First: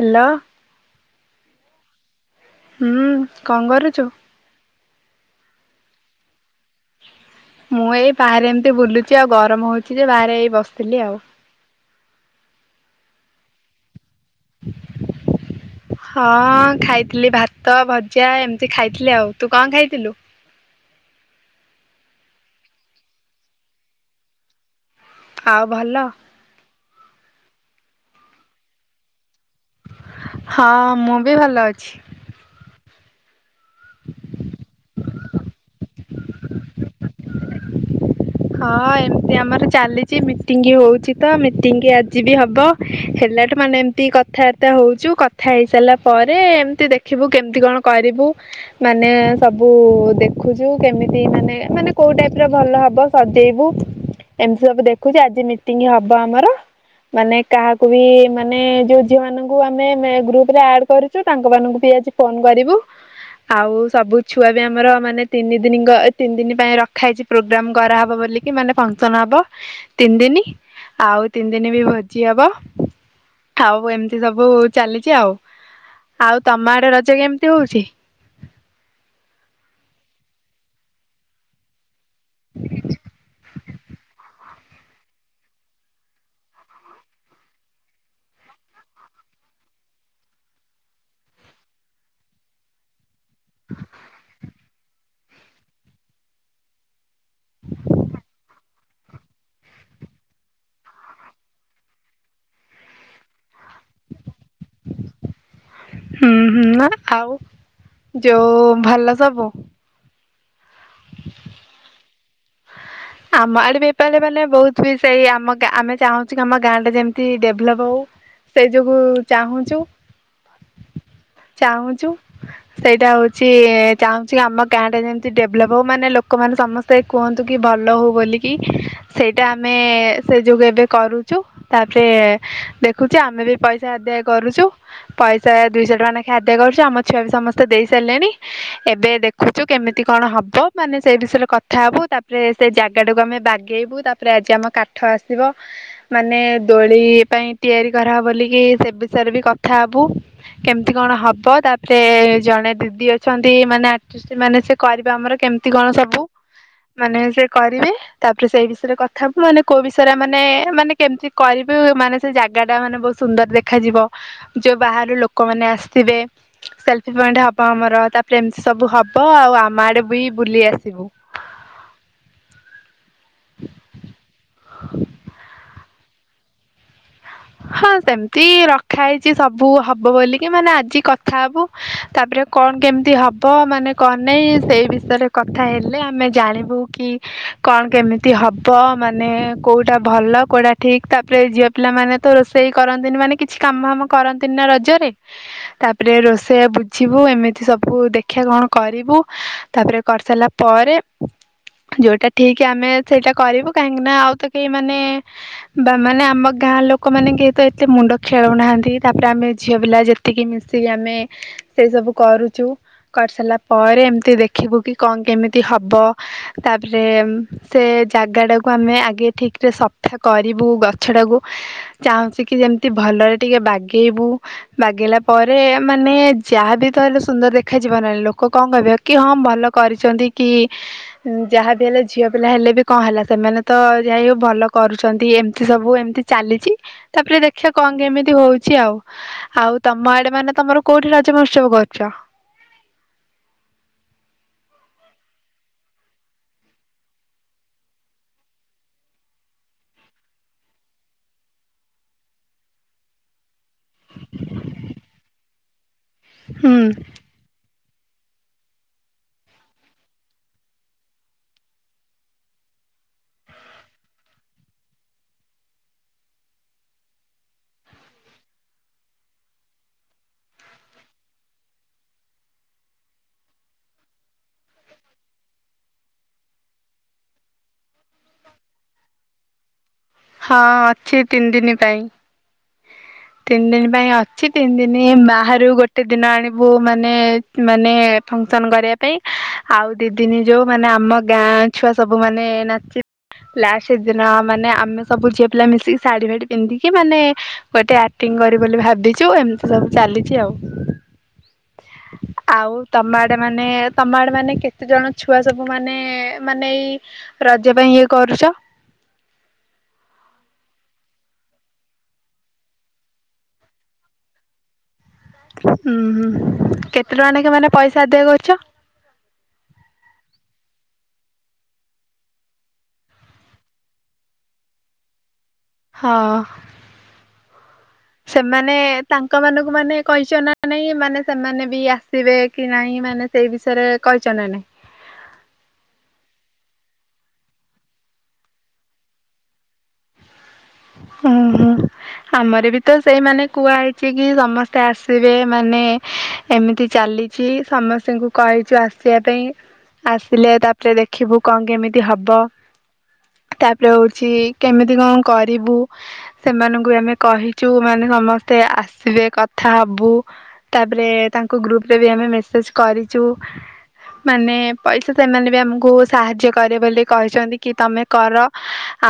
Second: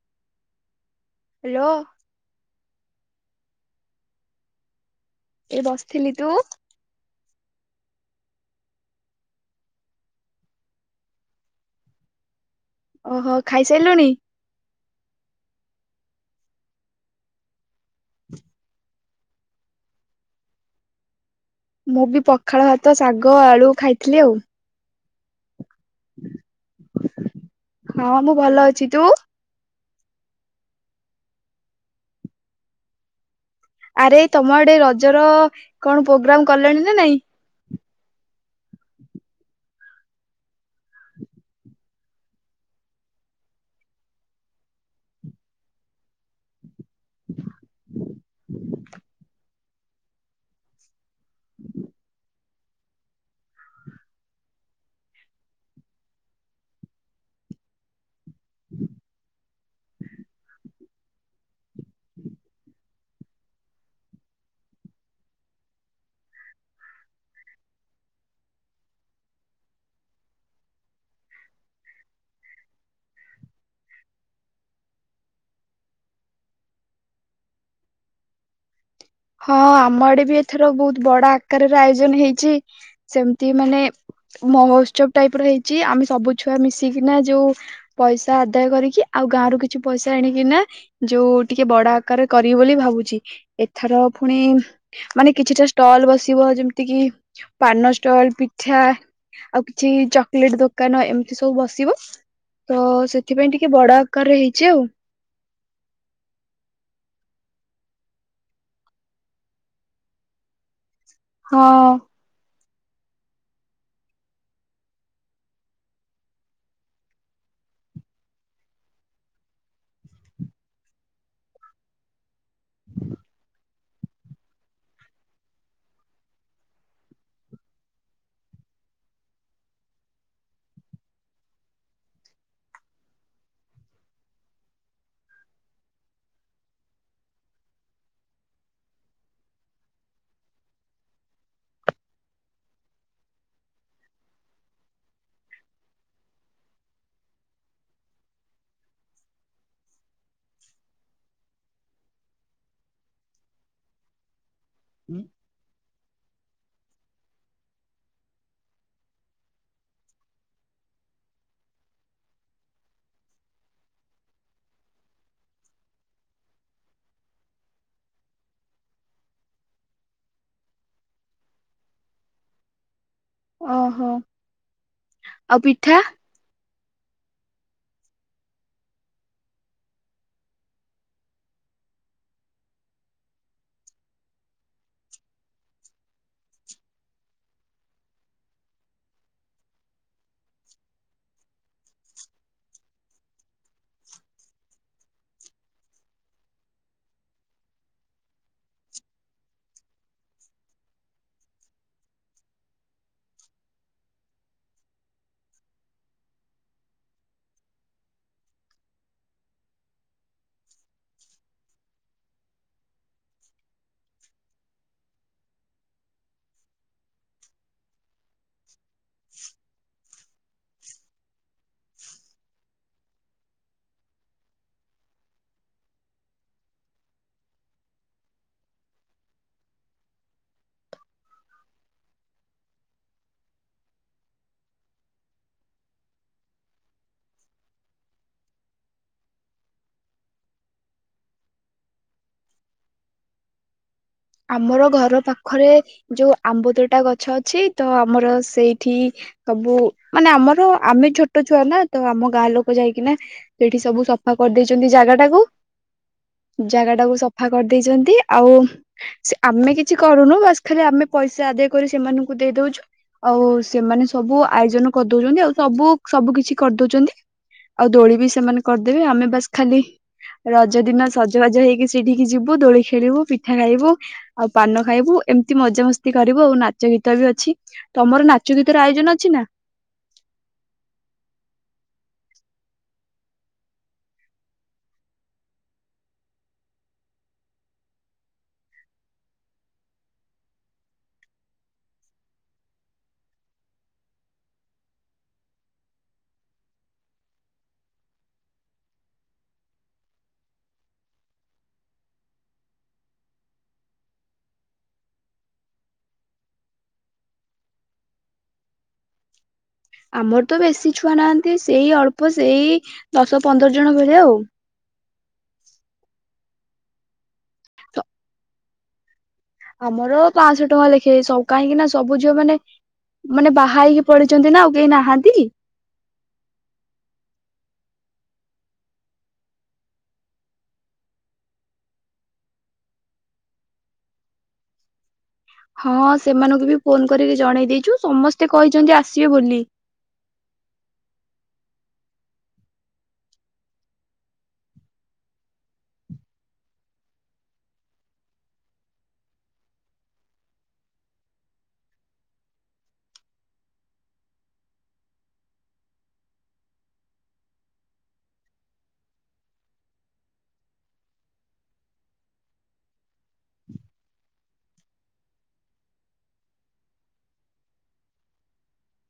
ହେଲା ହେଲୋ ହୁଁ କଣ କରୁଛୁ? ଏ ବସିଥିଲି ତୁ ମୁଁ ଏଇ ବାହାରେ ଏମିତି ବୁଲୁଛି ଆଉ ଗରମ ହଉଛି ଯେ ବାହାରେ ଏଇ ବସିଥିଲି ଆଉ ଓହୋ ଖାଇସାରିଲୁଣି? ହଁ ଖାଇଥିଲି ଭାତ ଭଜା ଏମିତି ଖାଇଥିଲି ଆଉ ତୁ କଣ ଖାଇଥିଲୁ? ମୁଁ ବି ପଖାଳ ଭାତ ଶାଗ ଆଳୁ ଖାଇଥିଲି ଆଉ ଆଉ ଭଲ? ହଁ ମୁଁ ଭଲ ଅଛି। ତୁ? ହଁ ମୁଁ ବି ଭଲ ଅଛି। ଆରେ ତମ ଆଡେ ର ଜର କଣ ପ୍ରୋଗ୍ରାମ କଲେଣି ନା ନାଇଁ? ହଁ ଏମତି ଆମର ଚାଲିଚି ମିଟିଙ୍ଗ ହଉଛି ତ ମିଟିଂ ଆଜି ବି ହବ ହେଲା ଟ ମାନେ ଏମିତି କଥାବାର୍ତ୍ତା ହଉଛୁ କଥା ହେଇ ସାରିଲା ପରେ ଏମତି ଦେ ଦେଖିବୁ କେମତି କଣ କରିବୁ ମାନେ ସବ ବୁ ଦେଖୁଛୁ କେମିତି ମାନେ ମାନେ କୋଉ ଟାଇପ ର ଭଲ ହବ ସଜେଇବୁ ଏମିତି ସବୁ ଦେଖୁଚି ଆଜି ମିଟିଂ ହବ ଆମର ମାନେ କାହାକୁ ବି ମାନେ ଯୋଉ ଝିଅ ମାନଙ୍କୁ ଆମେ ମେ ଗ୍ରୁପରେ ଆଡ କରି ଚୁ ତାଙ୍କ ମାନଙ୍କୁ ବି ଆଜି ଫୋନ କରିବୁ ଆଉ ସବୁ ଛୁଆ ବି ଆମର ମାନେ ତିନି ଦିନି ଗ ତିନି ଦିନ ପାଇଁ ରଖା ହେଇଛି ପ୍ରୋଗ୍ରାମ୍ କରା ହବ ବୋଲିକି ମାନେ ଫଙ୍କସନ୍ ହବ ତିନି ଦିନି ଆଉ ତିନି ଦିନି ବି ଭୋଜି ହବ। ଆଉ ଏମିତି ସବୁ ଚାଲିଛି ଆଉ, ଆଉ ତମ ଆଡେ ରଜ କେମିତି ହଉଛି? ହଁ ଆମ ଆଡେ ବି ଏଥର ବହୁତୁ ବଡ ଆକାରର ଆୟୋଜନ ହେଇଛି। ସେମିତି ମାନେ ମହୋତ୍ସବ ଟାଇପ୍ ର ହେଇଛି ଆମେ ସବୁ ଛୁଆ ମିଶିକିନା ଯୋଉ ପଇସା ଆଦାୟ କରିକି ଆଉ ଗାଁ ରୁ କିଛି ପଇସା ଆଣିକି ନା ଯୋଉ ଟିକେ ବଡ ଆକାରରେ କରିବି ବୋଲି ଭାବୁଛି ଏଥର ଫୁଣି ମାନେ କିଛିଟା ଷ୍ଟଲ ବସିବ। ଯେମିତି କିି ପାନ ଷ୍ଟଲ୍, ପିଠା ଆଉ କିଛି ଚକଲେଟ ଦୋକାନ ଏମିତି ସବୁ ବସିବ ତ ସେଥିପାଇଁ ଟିକେ ବଡ ଆକାରରେ ହେଇଛି ଆଉ ହୁଁ ହୁଁ ଆ ଆଉ ଯୋଉ ଭଲ ସବୁ? ହଁଅ ଆମ ଆଡେ ବେ [inaudible] ମାନେ ବହୁତ ବି ସେଇ ଆମ ଗା ଆମେ ଚାହୁଁଛୁ କି ଆମ ଗାଁ ଟା ଯେମିତି ଡେଭଲପ ହଉ ସେ ଯୋଗୁ ଚାହୁଁଚୁ ଚାହୁଁଚୁ ସେଇଟା ହଉଛି ଚାହୁଁଛି ଆମ ଗାଁ ଟା ଯେମିତି ଡେଭଲପ ହଉ ମାନେ ଲୋକମାନେ ସମସ୍ତେ କୁହନ୍ତୁ କି ଭ ଲ ହଉ ବୋଲିକି, ସେଇଟା ଆମେ ସେ ଯୋଗୁ ଏବେ କରୁଛୁ ତାପରେ ଦେଖୁଛୁ ଆମେ ବି ପଇସା ଆଦାୟ କରୁଛୁ ପଇସା ଦୁଇଶହ ଟଙ୍କା ନେଖେ ଆଦାୟ କରୁଛ ଆମ ଛୁଆ ବି ସମସ୍ତେ ଦେଇ ସାରିଲେଣି। ଏବେ ଦେଖୁଛୁ କେମିତି କଣ ହବ ମାନେ ସେଇ ବିଷୟରେ କଥା ହବୁ ତାପରେ, ସେ ଜାଗା ଟାକୁ ଆମେ ବାଗେଇବୁ ତାପରେ ଆଜି ଆମ କାଠ ଆସିବ, ମାନେ ଦୋଳି ପାଇଁ ତିଆରି କରାହବ ବୋଲିକି ସେ ବିଷୟରେ ବି କଥା ହବୁ କେମିତି କଣ ହବ ତାପରେ ଜଣେ ଦିଦି ଅଛନ୍ତି ମାନେ ଆଟିଷ୍ଟ ମାନେ ସେ କରିବେ ଆମର କେମିତି କଣ ସବୁ ମାନେ ସେ କରିବେ, ତାପରେ ସେଇ ବିଷୟରେ କଥା ହବୁ ମାନେ କୋଉ ବିଷୟରେ ମାନେ ମାନେ କେମିତି କରିବି ମାନେ ସେ ଜାଗା ଟା ମାନେ ବ ସୁନ୍ଦର ଦେଖାଯିବ ଯୋଉ ବାହାରୁ ଲୋକମାନେ ଆସିଥିବେ, ସେଲଫି ପଏଣ୍ଟ ହବ ଆମର ତାପରେ ଏମିତି ସବୁ ହବ ଆଉ ଆମ ଆଡେ ବି ବୁଲି ଆସିବୁ। ଓହୋ ଆଉ ପିଠା? ହଁ ସେମିତି ରଖା ହେଇଛି ସବୁ ହବ ବୋଲିକି ମାନେ ଆଜି କଥା ହବୁ, ତାପରେ କଣ କେମିତି ହବ ମାନେ କଣ ନାଇ ସେଇ ବିଷୟରେ କଥା ହେଲେ ଆମେ ଜାଣି ବୁ କି କଣ କେମିତି ହବ ମାନେ କୋଉଟା ଭଲ କୋଉଟା ଠିକ ତାପରେ ଝିଅ ପିଲା ମାନେ ତ ରୋଷେଇ କରନ୍ତିନି ମାନେ କିଛି କାମ ଫାମ କରନ୍ତିନି ନା ରଜରେ, ତାପରେ ରୋଷେଇଆ ବୁଝିବୁ ଏମିତି ସବୁ ଦେଖିଆ କଣ କରିବୁ। ତାପରେ କରିସାରିଲା ପରେ, ଯୋଉଟା ଠିକ ଆମେ ସେଇଟା କରିବୁ କାହିଁକି ନା ଆଉ ତ କେହି ମାନେ, ବା ମାନେ ଆମ ଗାଁ ଲୋ କମାନେ କିଏ ତ ଏତେ ମୁଣ୍ଡ ଖେଳଉ ନାହାନ୍ତି ତାପରେ ଆମେ ଝିଅ ପିଲା ଯେତିକି ମିଶିକି ଆମେ ସେଇ ସବୁ କରୁଛୁ କରି ସାରିଲା ପରେ ଏମିତି ଦେଖିବୁ କି କଣ କେମିତି ହବ। ତାପରେ। ସେ ଜାଗାଟାକୁ ଆମେ ଆଗେ ଠିକରେ ସଫା କରିବୁ ଗଛଟାକୁ। ଚାହୁଁଛି କି ଯେମିତି ଭଲରେ ଟିକେ ବାଗେଇବୁ। ବାଗେଇଲା ପରେ ମାନେ ଯାହାବି ତ ହେଲେ ସୁନ୍ଦର ଦେଖାଯିବ ନା ଲୋକ କଣ କହିବେ। କି ହଁ ଭଲ କରିଛନ୍ତି କି। ଯାହାବି ହେଲେ ଝିଅ ପିଲା ହେଲେ ବି କଣ ହେଲା ସେମାନେ ତ ଯା ହଉ ଭଲ କରୁଛନ୍ତି ଏମିତି ସବୁ ଏମିତି। ଚାଲିଛି ତାପରେ ଦେଖିବା କଣ କେମିତି ହଉଛି ଆଉ। ଆଉ ତମ ଆଡେ ମାନେ ତମର କୋଉଠି ରଜ ମହୋତ୍ସବ କରୁଛ? ଆମର ଘର ପାଖରେ ଯୋଉ ଆମ୍ୱ ତୋଟା ଗଛ ଅଛି ତ ଆମର ସେଇଠି। ସବୁ ମାନେ ଆମର ଆମେ ଛୋଟ ଛୁଆ ନା ତ ଆମ ଗାଁ ଲୋକ ଯାଇକିନା। ସେଇଟି ସବୁ ସଫା କରିଦେଇଛନ୍ତି ଜାଗା ଟାକୁ। ହୁଁ ଜାଗା ଟାକୁ ସଫା କରିଦେଇଛନ୍ତି ଆଉ। ସେ ଆମେ କିଛି କରୁନୁ ବାସ୍ ଖାଲି ଆମେ ପଇସା ଆଦାୟ କରି ସେମାନଙ୍କୁ ଦେଇଦଉଛୁ। ଆଉ ସେମାନେ ସବୁ ଆୟୋଜନ କରିଦଉଛନ୍ତି ଆଉ ସବୁ ସବୁ କିଛି କରିଦଉଛନ୍ତି। ଆଉ ଦୋଳି ବି ସେମାନେ କରିଦେବେ ଆମେ ବାସ୍ ଖାଲି ରଜ ଦିନ ସଜବାଜ ହେଇକି ସେଇଠିକି ଯିବୁ ଦୋଳି ଖେଳିବୁ ପିଠା। ମିଠା ଖାଇବୁ ଆଉ ପାନ ଖାଇବୁ ଏମିତି ମଜା ମସ୍ତି କରିବୁ ଆଉ ନାଚ ଗୀତ ବି ଅଛି। ତମର ନାଚ ଗୀତର ଆୟୋଜନ ଅଛି ନା। ହଁ ଅଛି ତିନି ଦିନ ପାଇଁ। ତିନି ଦିନ ପାଇଁ ଅଛି ତିନି ଦିନ ବାହାରୁ ଗୋଟେ ଦିନ ଆଣିବୁ ମାନେ। ମାନେ ଫଙ୍କସନ କରିବା ପାଇଁ ଆଉ ଦି ଦିନ ଯୋଉ ମାନେ ଆମ ଗାଁ ଛୁଆ ସବୁ ମାନେ ନାଚି ଲାଷ୍ଟ ଦିନ ମାନେ ଆମେ। ସବୁ ଝିଅ ପିଲା ମିଶିକି ଶାଢ଼ୀ ଫାଢି ପିନ୍ଧିକି ମାନେ। ଗୋଟେ ଆକ୍ଟିଂ କରିବୁ ବୋଲି ଭାବିଛୁ ଏମିତି ସବୁ ଚାଲିଛି ଆଉ। [inaudible] ଆଉ ତମ ଆଡ଼େ ମାନେ ତମ ଆଡ଼େ ମାନେ କେତେ ଜଣ ଛୁଆ ସବୁ ମାନେ ମାନେ ଏଇ ରଜ ପାଇଁ ୟେ କରୁଛ? ଆମର ତ ବେଶୀ ଛୁଆ ନାହାନ୍ତି ସେଇ ଅଳ୍ପ ସେଇ ଦଶ ପନ୍ଦର ଜଣ ଭଳିଆ ଆଉ। ହୁଁ, ହୁଁ, କେତେ ଟଙ୍କା ନେଖା ମାନେ ପଇସା ଆଦାୟ କରୁଛ? ଆମର ପାଁଶହ ଟଙ୍କା ଲେଖେ ସ କାହିଁକି ନା ସବୁ ଝିଅ ମାନେ ମାନେ ବାହା ହେଇକି ପଲେଇଛନ୍ତି ନା ଆଉ କେହି ନାହାନ୍ତି। ହଁ। ସେମାନେ ତାଙ୍କ ମାନଙ୍କୁ ମାନେ କହିଛ ନା ନାଇଁ ମାନେ ସେମାନେ ବି ଆସିବେ କି ନାଇଁ ମାନେ ସେଇ ବିଷୟରେ କହିଛ ନା ନାହିଁ? ହଁ ସେମାନଙ୍କୁ ବି ଫୋନ୍ କରିକି ଜଣେଇ ଦେଇଛୁ ସମସ୍ତେ କହିଛନ୍ତି ଆସିବେ ବୋଲି। ହୁଁ, ହୁଁ। ଆମର ବି ତ ସେଇମାନେ କୁହା ହେଇଛି କି ସମସ୍ତେ ଆସିବେ ମାନେ ଏମିତି ଚାଲିଛି ସମସ୍ତଙ୍କୁ କହିଛୁ ଆସିବା ପାଇଁ। ଆସିଲେ ତାପରେ ଦେଖିବୁ କଣ କେମିତି ହବ। ତାପରେ ହଉଛି କେମିତି କଣ କରିବୁ। ସେମାନଙ୍କୁ ବି ଆମେ କହିଛୁ ମାନେ ସମସ୍ତେ ଆସିବେ କଥା ହବୁ। ତାପରେ ତାଙ୍କ ଗ୍ରୁପରେ ବି ଆମେ ମେସେଜ୍ କରିଚୁ। ମାନେ ପଇସା ସେମାନେ ବି ଆମକୁ ସାହାଯ୍ୟ କରିବେ ବୋଲି କହିଛନ୍ତି କି ତମେ କର।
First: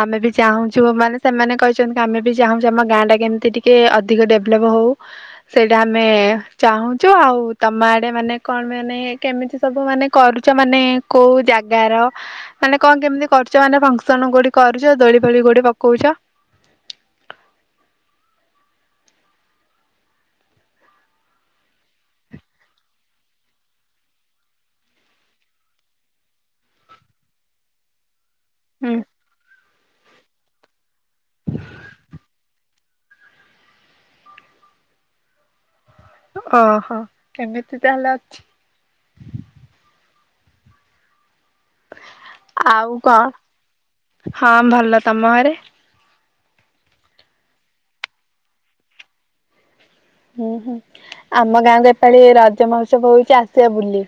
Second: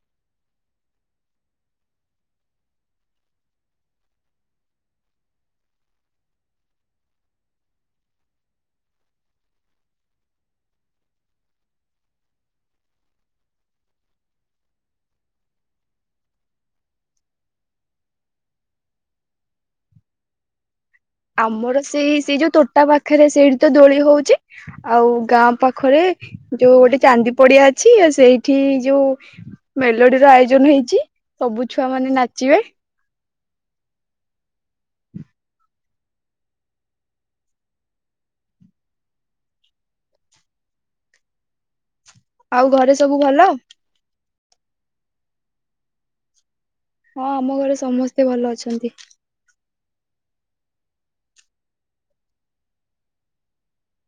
ଆମେ ବି ଚାହୁଁ ଛୁ ମାନେ ସେମାନେ କହିଛନ୍ତି କି ଆମେ ବି ଚାହୁଁଛୁ ଆମ ଗାଁଆଟା କେମିତି ଟିକେ ଅଧିକ ଡେଭ୍ଲପ୍ ହଉ। ସେଇଟା ଆମେ ଚାହୁଁଛୁ ଆଉ ତମ ଆଡେ ମାନେ କଣ ମାନେ କେମିତି? ସବୁ ମାନେ କରୁଛ ମାନେ କୋଉ ଜାଗାର ମାନେ କଣ କେମିତି କରୁଛ ମାନେ ଫଙ୍କସନ୍ କୋଉଠି କରୁଚ ଦୋଳି ଫୋଳି କୋଉଠି ପକଉଛ? ଆମର ସେଇ ସେଇ ଯୋଉ ତୋଟା ପାଖରେ ସେଇଟି ତ ଦୋଳି ହଉଛି। ଆଉ ଗାଁ ପାଖରେ ଯୋଉ ଗୋଟେ ଚାନ୍ଦି ପଡିଆ ଅଛି ସେଇ ଠି ହୁଁ ଯୋଉ ମେଲୋଡ଼ିର ଆୟୋଜନ ହେଇଛି ସବୁ ଛୁଆ ମାନେ ନାଚିବେ। ଅହୋ ଏମିତି ତାହେଲେ ଅଛି। ଘରେ ଆଉ ସବୁ ଭଲ? କଣ ହଁ ଭଲ, ତମ ଘରେ? ହଁ ଆମ ଘରେ ସମସ୍ତେ ଭଲ ଅଛନ୍ତି। ହୁଁ ହୁଁ, ଆମ ଗାଁଆକୁ ଏପାଳି ରଜ ମହୋତ୍ସବ ହଉଛି ଆସିବ ବୁଲି।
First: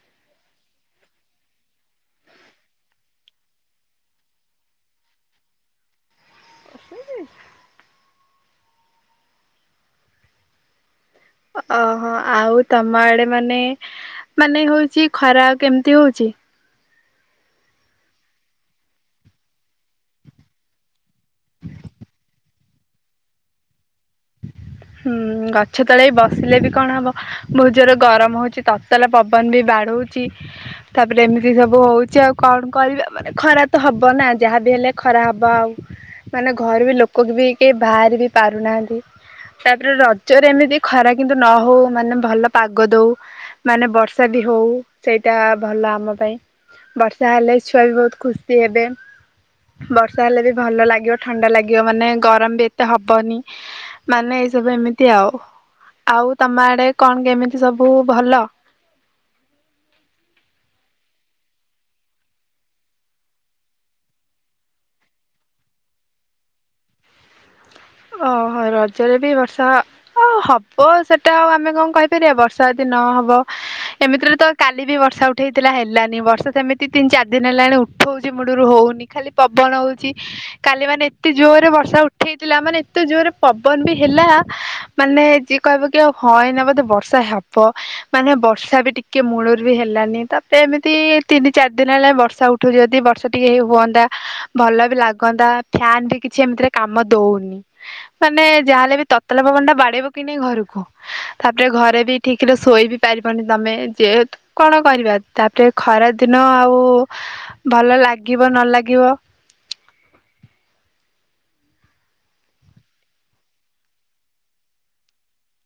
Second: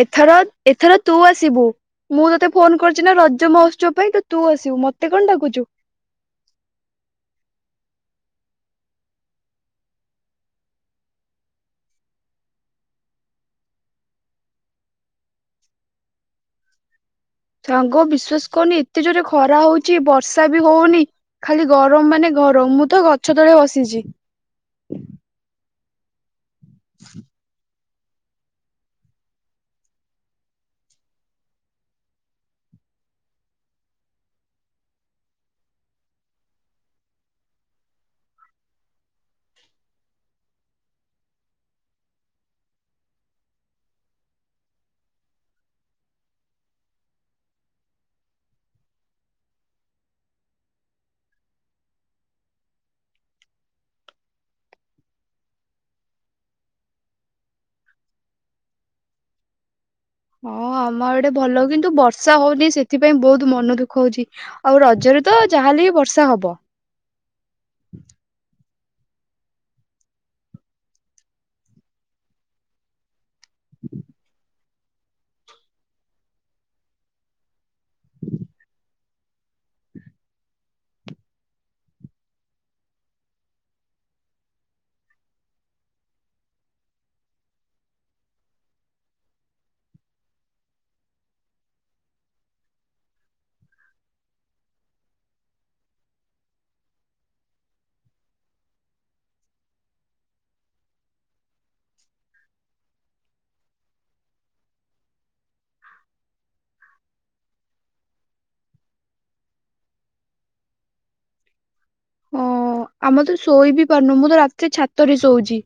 ଏଥର, ଏଥର ତୁ ଆସିବୁ। ମୁଁ ତତେ ଫୋନ୍ କରିଛି ନା ରଜ ମହୋତ୍ସବ ପାଇଁ ତ ତୁ ଆସିବୁ ମତେ କଣ ଡାକୁଚୁ। ଓହଁ, ଆଉ ତମ ଆଡ଼େ ମାନେ, ମାନେ ହଉଛି ଖରା ଆଉ କେମିତି ହଉଛି? ସାଙ୍ଗ ବିଶ୍ଵାସ କର୍ ନି ଏତେ ଜୋରେ ଖରା ହଉଛି ବର୍ଷା ବି ହଉନି। ଖାଲି ଗରମ ମାନେ ଗରମ, ମୁଁ ତ ଗଛ ତଳେ ବସିଛି। ହୁଁ ଗଛ ତଳେ ବସିଲେ ବି କଣ ହବ ବହୁତ ଜୋରେ ଗରମ ହଉଛି, ତତଲା ପବନ ବି ବାଡ଼ଉଚି। ତାପରେ ଏମିତି ସବୁ ହଉଛି ଆଉ କଣ କରିବା ମାନେ ଖରା ତ ହବ ନା ଯାହାବି ହେଲେ ଖରା ହବ ଆଉ। ମାନେ ଘରୁବି ଲୋକକବି କେହି ବାହାରି ବି ପାରୁନାହାନ୍ତି। ତାପରେ ରଜରେ ଏମିତି ଖରା କିନ୍ତୁ ନ ହଉ ମାନେ ଭଲ ପାଗ ଦଉ। ମାନେ ବର୍ଷା ବି ହଉ ସେଇଟା ଭଲ ଆମ ପାଇଁ। ବର୍ଷା ହେଲେ ଛୁଆବି ବହୁତ ଖୁସି ହେବେ। ବର୍ଷା ହେଲେବି ଭଲ ଲାଗିବ ଥଣ୍ଡା ଲାଗିବ ମାନେ ଗରମ ବି ଏତେ ହବନି। ମାନେ ଏଇ ସବୁ ଏମିତି ଆଉ, ଆଉ ତମ ଆଡେ କଣ କେମିତି ସବୁ ଭଲ? ହଁ ଆମ ଏଡେ ଭଲ କିନ୍ତୁ ବର୍ଷା ହଉନି ସେଥିପାଇଁ ବହୁତ ମନ ଦୁଃଖ ହଉଛି। ଆଉ ରଜରେ ତ ଯାହାେଲେ ବର୍ଷା ହବ। ଓହୋ ରଜରେ ବି ବର୍ଷା ହବ ସେଟା ଆଉ ଆମେ କଣ କହିପାରିବା ବର୍ଷା ଦିନ ହବ, ଏମିତିରେ ତ କାଲି ବି ବର୍ଷା ଉଠେଇଥିଲା ହେଲାନି ବର୍ଷା ସେମିତି ତିନି ଚାରି ଦିନ ହେଲାଣି ଉଠଉଛି ମୁଳୁରୁ ହଉନି, ଖାଲି ପବନ ହଉଛି କାଲି ମାନେ ଏତେ ଜୋର ରେ ବର୍ଷା ଉଠେଇଥିଲା ମାନେ ତ ଯୋରେ ପବନ ବି ହେଲା ମାନେ ଯିଏ କହିବ କି ଆଉ [unintelligible] ନ ବୋଧେ ବର୍ଷା ହବ। ମାନେ ବର୍ଷା ବି ଟିକେ ମୂଳରୁ ବି ହେଲାନି ତାପରେ ଏମିତି ତିନି ଚାରି ଦିନ ହେଲା ବର୍ଷା ଉଠ ଠୁ ଯଦି ବର୍ଷ ଟିକେ ହୁଅନ୍ତା ଭଲ ବି ଲାଗନ୍ତା ଫ୍ୟାନ ବି କିଛି ଏମିତିରେ କାମ ଦଉନି। ମାନେ ଯାହାହେଲେ ବି ତତଲା ପବନ ଟା ବାଡେଇବ କି ନାଇଁ ଘରକୁ। ତାପରେ ଘରେ ବି ଠିକ ରେ ଶୋଇ ବି ପାରିବନି ତମେ ଯେହତୁ କଣ କରିବା ତାପରେ ଖରା ଦିନ ଆଉ ଭଲ ଲାଗିବ ନ ଲାଗିବ। ହଁ ଆମେ ତ ଶୋଇ ବିି ପାରୁନୁ ମୁଁ ତ ରାତିରେ ଛାତରେ ଶୋଉଛି।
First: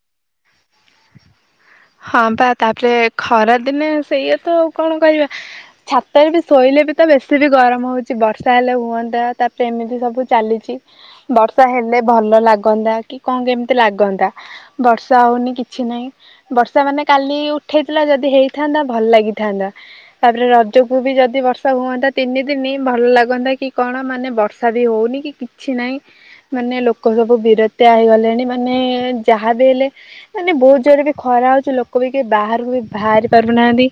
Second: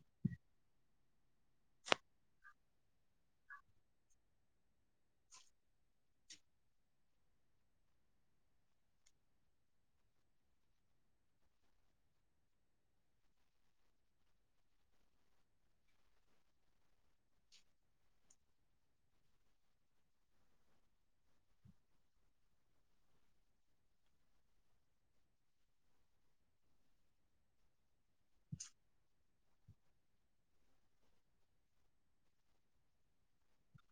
ହଁ ବା ତାପରେ ଖରା ଦିନେ ସେଇୟା ତ କଣ କରିବା। ଛାତରେ ବି ଶୋଇଲେ ବି ତ ବେଶୀ ବି ଗରମ ହଉଛି, ବର୍ଷା ହେଲେ ହୁଅନ୍ତା, ତାପରେ ଏମିତି ସବୁ ଚାଲିଛି ବର୍ଷା ହେଲେ ଭଲ ଲାଗନ୍ତା କି କଣ କେମିତି ଲାଗନ୍ତା। ବର୍ଷା ହଉନି କିଛି ନାହିଁ ବର୍ଷା ମାନେ କାଲି ଉଠେଇଥିଲା ଯଦି ହେଇଥାନ୍ତା ଭଲ ଲାଗିଥାନ୍ତା। ତାପରେ ରଜକୁ ବି ଯଦି ବର୍ଷା ହୁଅନ୍ତା ତିନି ଦିନ ଭଲ ଲାଗନ୍ତା କି କଣ ମାନେ ବର୍ଷା ବି ହଉନି କି। କିଛି ନାହିଁ। ମାନେ ଲୋକ ସବୁ ବିରତ୍ୟା ହେଇଗଲେଣି ମାନେ ଯାହା ବି ହେଲେ ମାନେ ବହୁତ ଜୋର ବି ଖରା ହେଉଛି ଲୋକ ବି କେହି ବାହାରକୁ ବି ବାହାରି ପାରୁନାହାଁନ୍ତି।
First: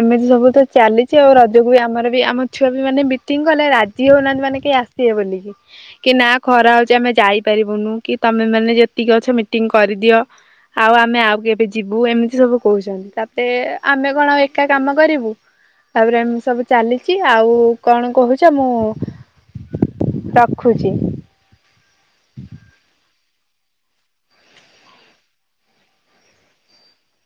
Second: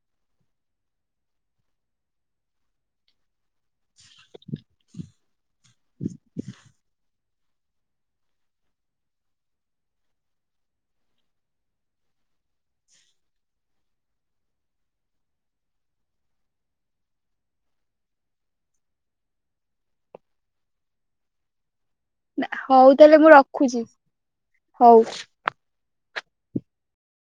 ଏମିତି ସବୁ ତ ଚାଲିଛି, ଆଉ ରଜକୁ ବି ଆମର ବି ଆମ ଛୁଆ ବି ମାନେ ମିଟିଂ କଲେ ରାଜି ହଉନାହାନ୍ତି ମାନେ କେହିସ ଆସିବେ ବୋଳିକି। କି ନା ଖରା ହଉଛି ଆମେ ଯାଇପାରିବୁନୁ କି ତମେ ମାନେ ଯେତିକି ଅଛ ମିଟିଂ କରିଦିଅ। ଆଉ ଆମେ ଆଉ କେ ଏ ଯିବୁ ଏମିତି ସବୁ କହୁଛନ୍ତି ତାପରେ ଆମେ କଣ ଆଉ ଏକା କାମ କରିବୁ ତାପରେ ଏମିତି ସବୁ ଚାଲିଛି, ଆଉ କଣ କହୁଛ ମୁଁ ରଖୁଛି। ହଉ ତାହେଲେ ମୁଁ ରଖୁଛି ହଉ।